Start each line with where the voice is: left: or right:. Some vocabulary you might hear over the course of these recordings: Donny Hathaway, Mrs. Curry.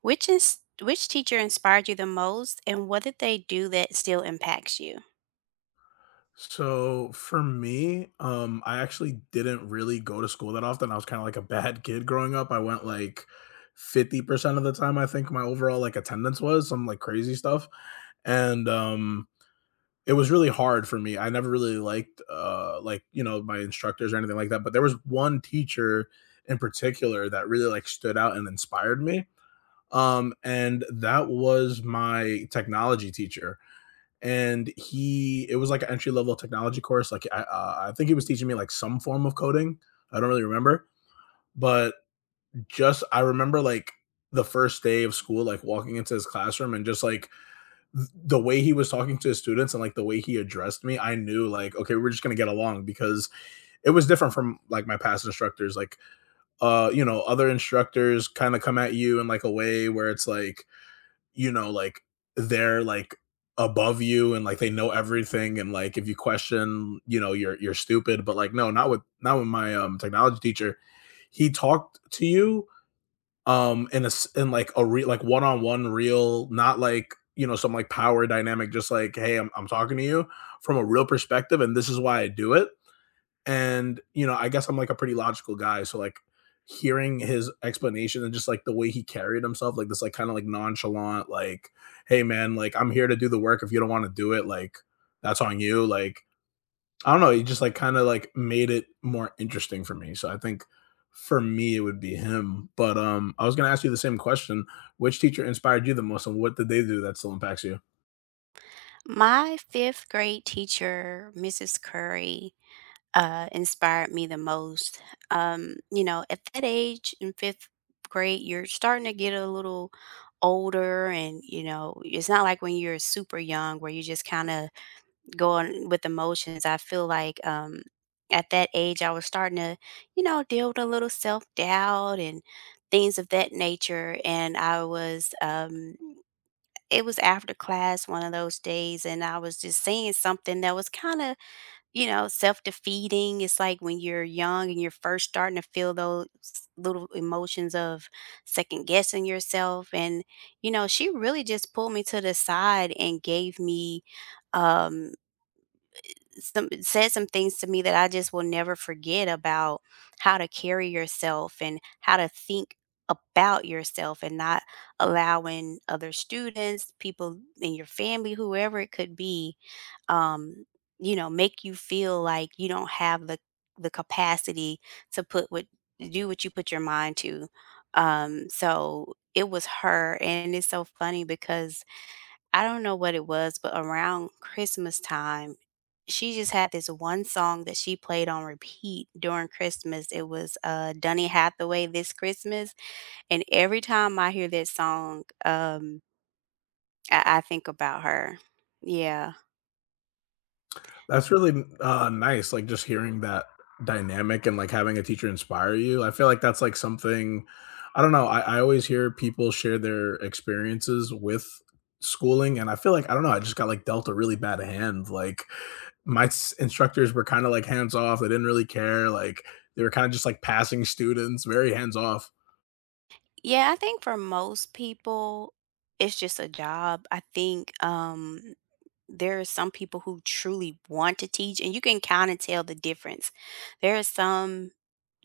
right: Which is which teacher inspired you the most and what did they do that still impacts you?
left: So for me, I actually didn't really go to school that often. I was kind of like a bad kid growing up. I went like 50% of the time. I think my overall like attendance was some like crazy stuff. And it was really hard for me. I never really liked like, you know, my instructors or anything like that, but there was one teacher in particular that really like stood out and inspired me. And that was my technology teacher, and he it was like an entry level technology course. Like I think he was teaching me like some form of coding. I don't really remember, but just I remember like the first day of school, like walking into his classroom, and just like the way he was talking to his students, and like the way he addressed me, I knew like, okay, we're just going to get along, because it was different from like my past instructors. Like you know, other instructors kind of come at you in like a way where it's like, you know, like they're like above you, and like they know everything, and like if you question, you know, you're stupid. But like no, not with my technology teacher. He talked to you in in like a real like one on one real, not like, you know, some like power dynamic, just like, hey, I'm talking to you from a real perspective, and this is why I do it. And, you know, I guess I'm like a pretty logical guy. So like hearing his explanation and just like the way he carried himself, like this like kind of like nonchalant, like, hey man, like I'm here to do the work. If you don't want to do it, like that's on you. Like, I don't know, he just like kind of like made it more interesting for me. So I think for me it would be him. But I was gonna ask you the same question. Which teacher inspired you the most, and what did they do that still impacts you?
right: My 5th grade teacher, Mrs. Curry, inspired me the most. At that age in 5th grade, you're starting to get a little older and, you know, it's not like when you're super young where you just kind of going with emotions. I feel like at that age, I was starting to, you know, deal with a little self doubt and things of that nature. And I was, it was after class one of those days, and I was just saying something that was kind of, you know, self defeating. It's like when you're young and you're first starting to feel those little emotions of second guessing yourself. And, you know, she really just pulled me to the side and gave me, um some said some things to me that I just will never forget about how to carry yourself and how to think about yourself and not allowing other students, people in your family, whoever it could be, um, you know, make you feel like you don't have the capacity to put what do what you put your mind to. So it was her and it's so funny because I don't know what it was, but around Christmas time, she just had this one song that she played on repeat during Christmas. It was Donny Hathaway, "This Christmas," and every time I hear that song, I think about her. Yeah,
left: That's really, nice, like, just hearing that dynamic and, like, having a teacher inspire you. I feel like that's, like, something. I don't know, I always hear people share their experiences with schooling, and I feel like, I don't know, I just got, like, dealt a really bad hand. Like, my s instructors were kinda, like, hands off. They didn't really care, like, they were kinda just, like, passing students, very hands off.
right: yeah. I think for most people, it's just a job. I think there are some people who truly want to teach and you can kind of tell the difference. There are some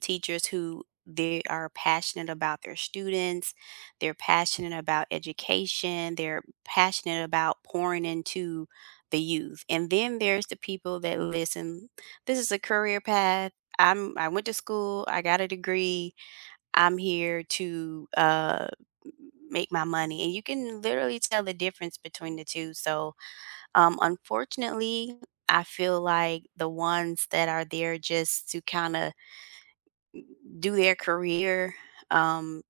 right: teachers who they are passionate about their students, they're passionate about education, they're passionate about pouring into the youth. And then there's the people that listen, this is a career path. I went to school, I got a degree. I'm here to make my money and you can literally tell the difference between the two. So unfortunately, I feel like the ones that are there just to kinda do their career, um,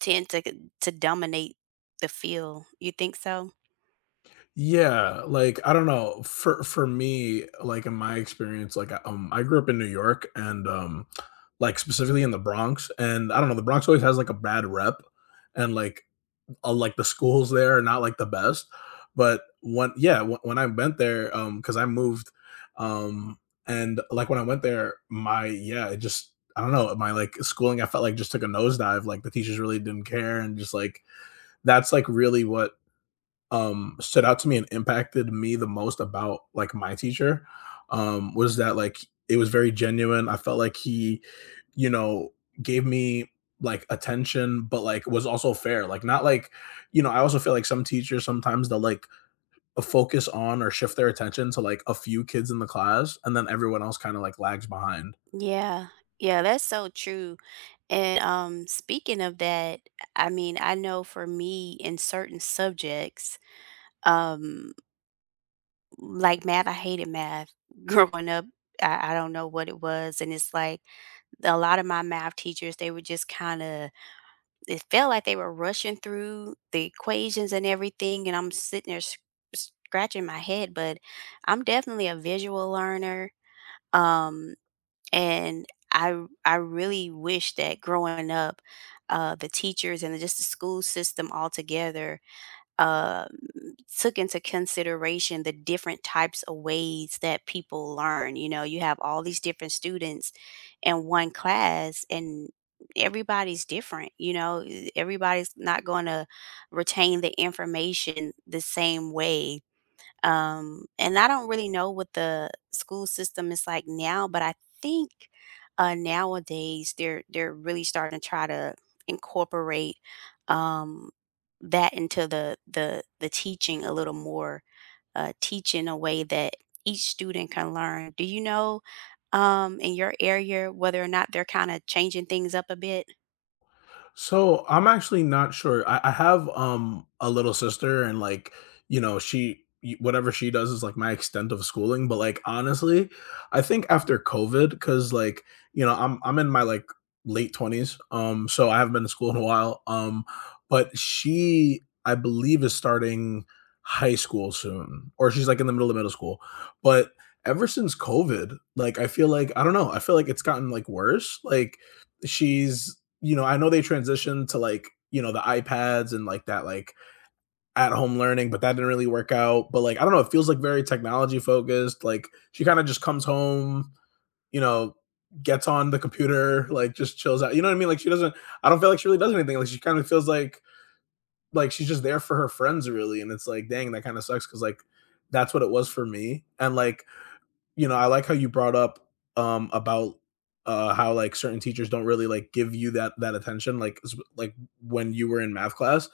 right: tend to dominate the field. You think so?
left: Yeah, like, I don't know, for me, like, in my experience, like, I grew up in New York, and, like, specifically in the Bronx, and I don't know, the Bronx always has, like, a bad rep, and, like, the schools there are not, like, the best, but when yeah, when I went there, because I moved, um, and, like, when I went there, my yeah, it just I don't know, my, like, schooling, I felt like just took a nosedive. Like, the teachers really didn't care, and just, like, that's, like, really what stood out to me and impacted me the most about like my teacher. Was that like it was very genuine. I felt like he, you know, gave me like attention, but like was also fair, like not like, you know, I also feel like some teachers sometimes they'll like focus on or shift their attention to like a few kids in the class, and then everyone else kind of like lags behind.
right: Yeah. Yeah, that's so true, and, speaking of that, I mean, I know for me in certain subjects, um, like math, I hated math growing up. I don't know what it was, and it's like a lot of my math teachers, they were just kinda it felt like they were rushing through the equations and everything, and I'm sitting there scratching my head. But I'm definitely a visual learner, um, and I really wish that growing up, the teachers and just the school system altogether um, took into consideration the different types of ways that people learn. You know, you have all these different students in one class, and everybody's different. You know, everybody's not going to retain the information the same way. And I don't really know what the school system is like now, but I think nowadays they're really starting to try to incorporate um, that into the teaching a little more, teach in a way that each student can learn. Do you know in your area whether or not they're kind of changing things up a bit?
left: So I'm actually not sure. I have a little sister, and like you know, whatever she does is like my extent of schooling. But like honestly, I think after COVID, because like you know, I'm in my like late 20s, so I haven't been to school in a while. But she, I believe, is starting high school soon, or she's like in the middle of middle school. But ever since COVID, like I feel like I don't know, I feel like it's gotten like worse. Like she's you know, I know they transitioned to like, you know, the iPads and like that like at home learning, but that didn't really work out. But like, I don't know, it feels like very technology focused. Like she kind of just comes home, you know, gets on the computer, like just chills out. You know what I mean? Like she doesn't I don't feel like she really does anything. Like she kind of feels like she's just there for her friends really. And it's like, dang, that kind of sucks because like that's what it was for me. And like, you know, I like how you brought up about how like certain teachers don't really like give you that attention like like when you were in math class.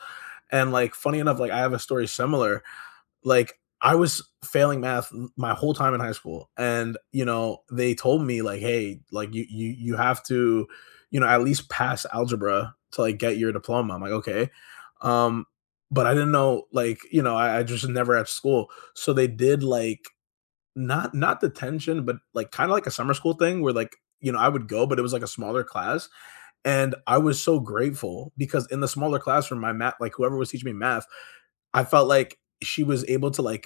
left: And like funny enough, like I have a story similar. Like I was failing math my whole time in high school, and you know they told me like, hey, like you have to, you know, at least pass algebra to like get your diploma. I'm like, okay, um but I didn't know like, you know, I just never at school, so they did like not detention, but, like, kinda like a summer school thing where, like, you know, I would go, but it was, like, a smaller class, and I was so grateful, because in the smaller classroom, my math like, whoever was teaching me math, I felt like she was able to, like,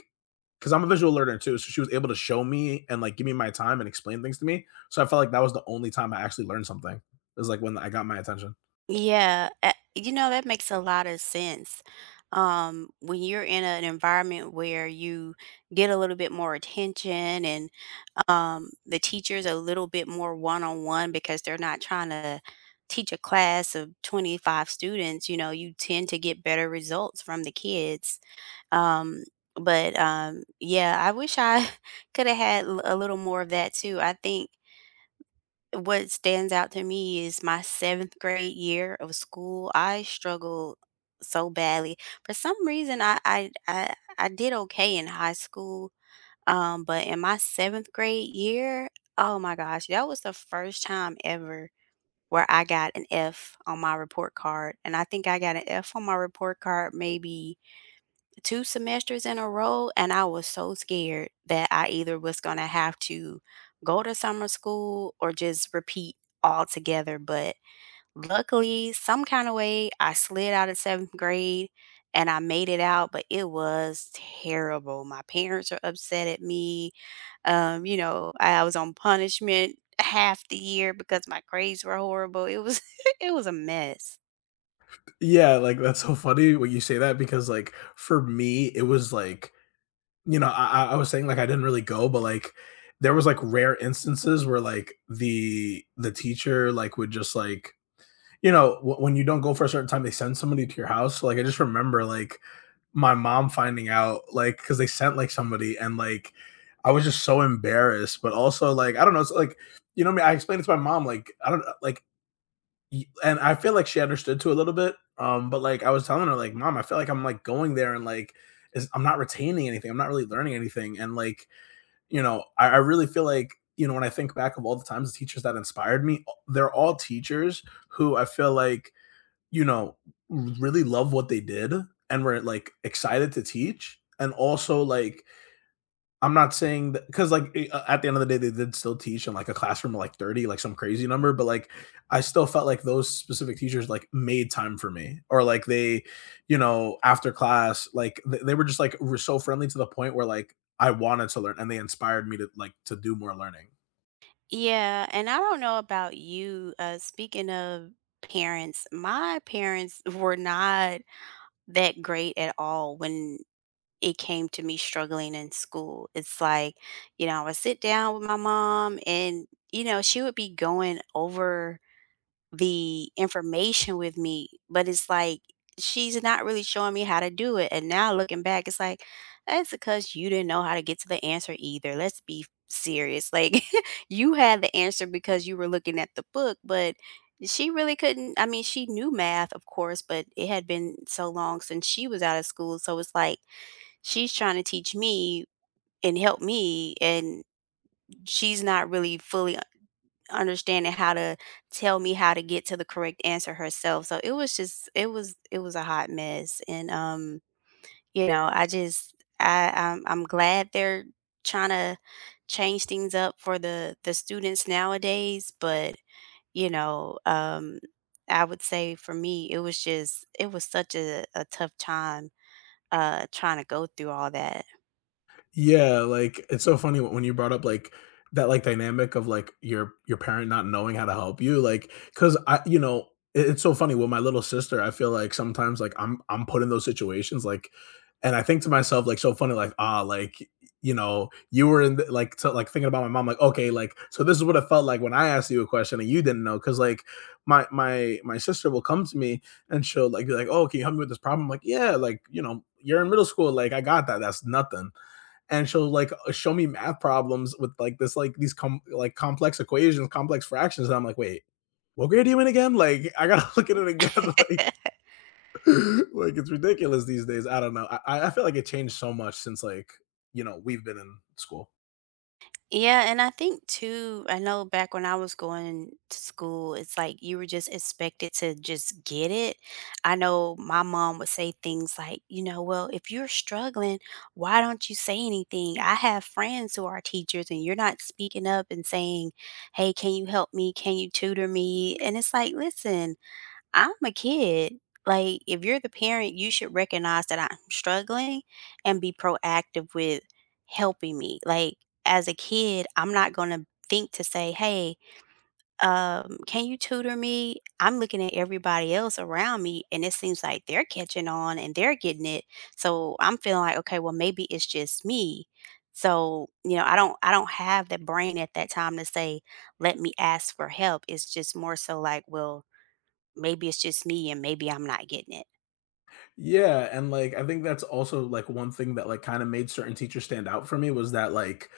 left: because 'cause I'm a visual learner too, so she was able to show me and, like, give me my time and explain things to me, so I felt like that was the only time I actually learned something. It was, like, when I got my attention.
right: Yeah, a you know, that makes a lot of sense. When you're in an environment where you get a little bit more attention and, the teacher's a little bit more one-on-one because they're not trying to teach a class of 25 students, you know, you tend to get better results from the kids. Um, yeah, I wish I coulda had l a little more of that too. I think what stands out to me is my 7th grade year of school, I struggled so badly. For some reason, I did okay in high school, but in my 7th grade year, oh my gosh, that was the first time ever where I got an F on my report card, and I think I got an F on my report card maybe 2 semesters in a row, and I was so scared that I either was gonna have to go to summer school or just repeat altogether, but luckily, some kinda way, I slid out of 7th grade and I made it out, but it was terrible. My parents are upset at me, you know, I was on punishment half the year because my grades were horrible. It was it was a mess.
left: Yeah, like, that's so funny when you say that, because, like, for me, it was, like, you know, I was saying, like, I didn't really go, but, like, there was, like, rare instances where, like, the teacher, like, would just, like, you know, wh when you don't go for a certain time, they send somebody to your house. So, like, I just remember, like, my mom finding out, like because they sent, like, somebody, and, like, I was just so embarrassed, but also, like, I don't know, it's like, you know me, I explained it to my mom, like, I don't like, and I feel like she understood too a little bit. But like I was telling her, like, mom, I feel like I'm like going there and like is I'm not retaining anything, I'm not really learning anything. And like, you know, I really feel like, you know, when I think back of all the times the teachers that inspired me, they're all teachers who I feel like, you know, really love what they did, and were like excited to teach, and also like, I'm not saying that because like at the end of the day they did still teach in like a classroom of like 30 like some crazy number, but like I still felt like those specific teachers like made time for me, or like they, you know, after class like they were just like were so friendly, to the point where like I wanted to learn and they inspired me to like to do more learning.
right: Yeah, and I don't know about you. Speaking of parents, my parents were not that great at all when it came to me struggling in school. It's like, you know, I would sit down with my mom and, you know, she would be going over the information with me, but it's like she's not really showing me how to do it. And now looking back, it's like, that's because you didn't know how to get to the answer either. Let's be serious. Like you had the answer because you were looking at the book, but she really couldn't. I mean, she knew math, of course, but it had been so long since she was out of school. So it's like she's trying to teach me and help me, and she's not really fully understanding how to tell me how to get to the correct answer herself. So it was just it was a hot mess. And you know, I'm glad they're trying to change things up for the students nowadays, but you know, I would say for me it was just it was such a tough time trying to go through all that.
left: Yeah, like, it's so funny when you brought up, like, that, like, dynamic of, like, your parent not knowing how to help you, like, cause I you know, it it's so funny with my little sister, I feel like sometimes, like, I'm put in those situations, like, and I think to myself, like, so funny, like, "Ah," like, you know, you were in the like, to like, thinking about my mom, like, "Okay, like, so this is what it felt like when I asked you a question and you didn't know, cause like, my sister will come to me and she'll, like, be like, "Oh, can you help me with this problem?" I'm like, "Yeah," like, you know, "You're in middle school, like, I got that, that's nothing." And she'll like show me math problems with like this like these like complex equations, complex fractions, and I'm like, wait, what grade are you in again? Like I gotta look at it again. Like it's ridiculous these days. I don't know. I feel like it changed so much since like you know we've been in school.
right: Yeah, and I think too, I know back when I was going to school, it's like you were just expected to just get it. I know my mom would say things like, you know, well, if you're struggling, why don't you say anything? I have friends who are teachers and you're not speaking up and saying, hey, can you help me? Can you tutor me? And it's like, listen, I'm a kid. Like, if you're the parent, you should recognize that I'm struggling and be proactive with helping me. Like, as a kid, I'm not going to think to say, hey, can you tutor me? I'm looking at everybody else around me, and it seems like they're catching on and they're getting it. So I'm feeling like, okay, well, maybe it's just me. So, you know, I don't have the brain at that time to say, let me ask for help. It's just more so like, well, maybe it's just me and maybe I'm not getting it.
left: Yeah, and like I think that's also like one thing that like kind of made certain teachers stand out for me, was that like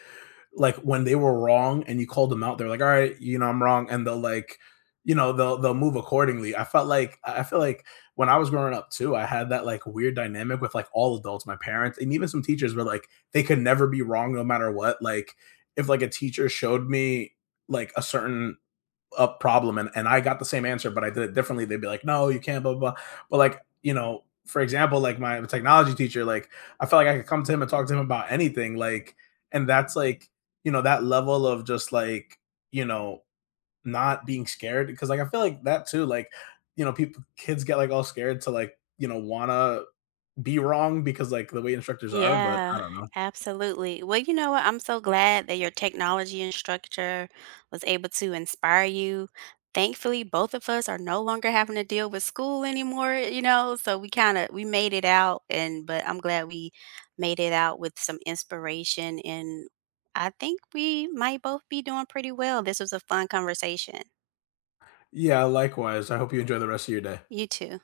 left: like when they were wrong and you called them out, they're like, all right, you know, I'm wrong. And they'll like, you know, they'll move accordingly. I felt like I feel like when I was growing up too, I had that like weird dynamic with like all adults, my parents, and even some teachers were like, they could never be wrong no matter what. Like if like a teacher showed me like a certain up problem, and I got the same answer, but I did it differently, they'd be like, no, you can't, blah, blah, blah. But like, you know, for example, like my technology teacher, like I felt like I could come to him and talk to him about anything. Like, and that's like, you know, that level of just like, you know, not being scared. Cause like I feel like that too, like, you know, people kids get like all scared to like, you know, wanna be wrong because like the way instructors are, but I
right: Yeah,
left: don't know.
right: absolutely. Well, you know what? I'm so glad that your technology instructor was able to inspire you. Thankfully, both of us are no longer having to deal with school anymore, you know? So we kind of we made it out and but I'm glad we made it out with some inspiration and I think we might both be doing pretty well. This was a fun conversation.
left: Yeah, likewise. I hope you enjoy the rest of your day.
right: You too.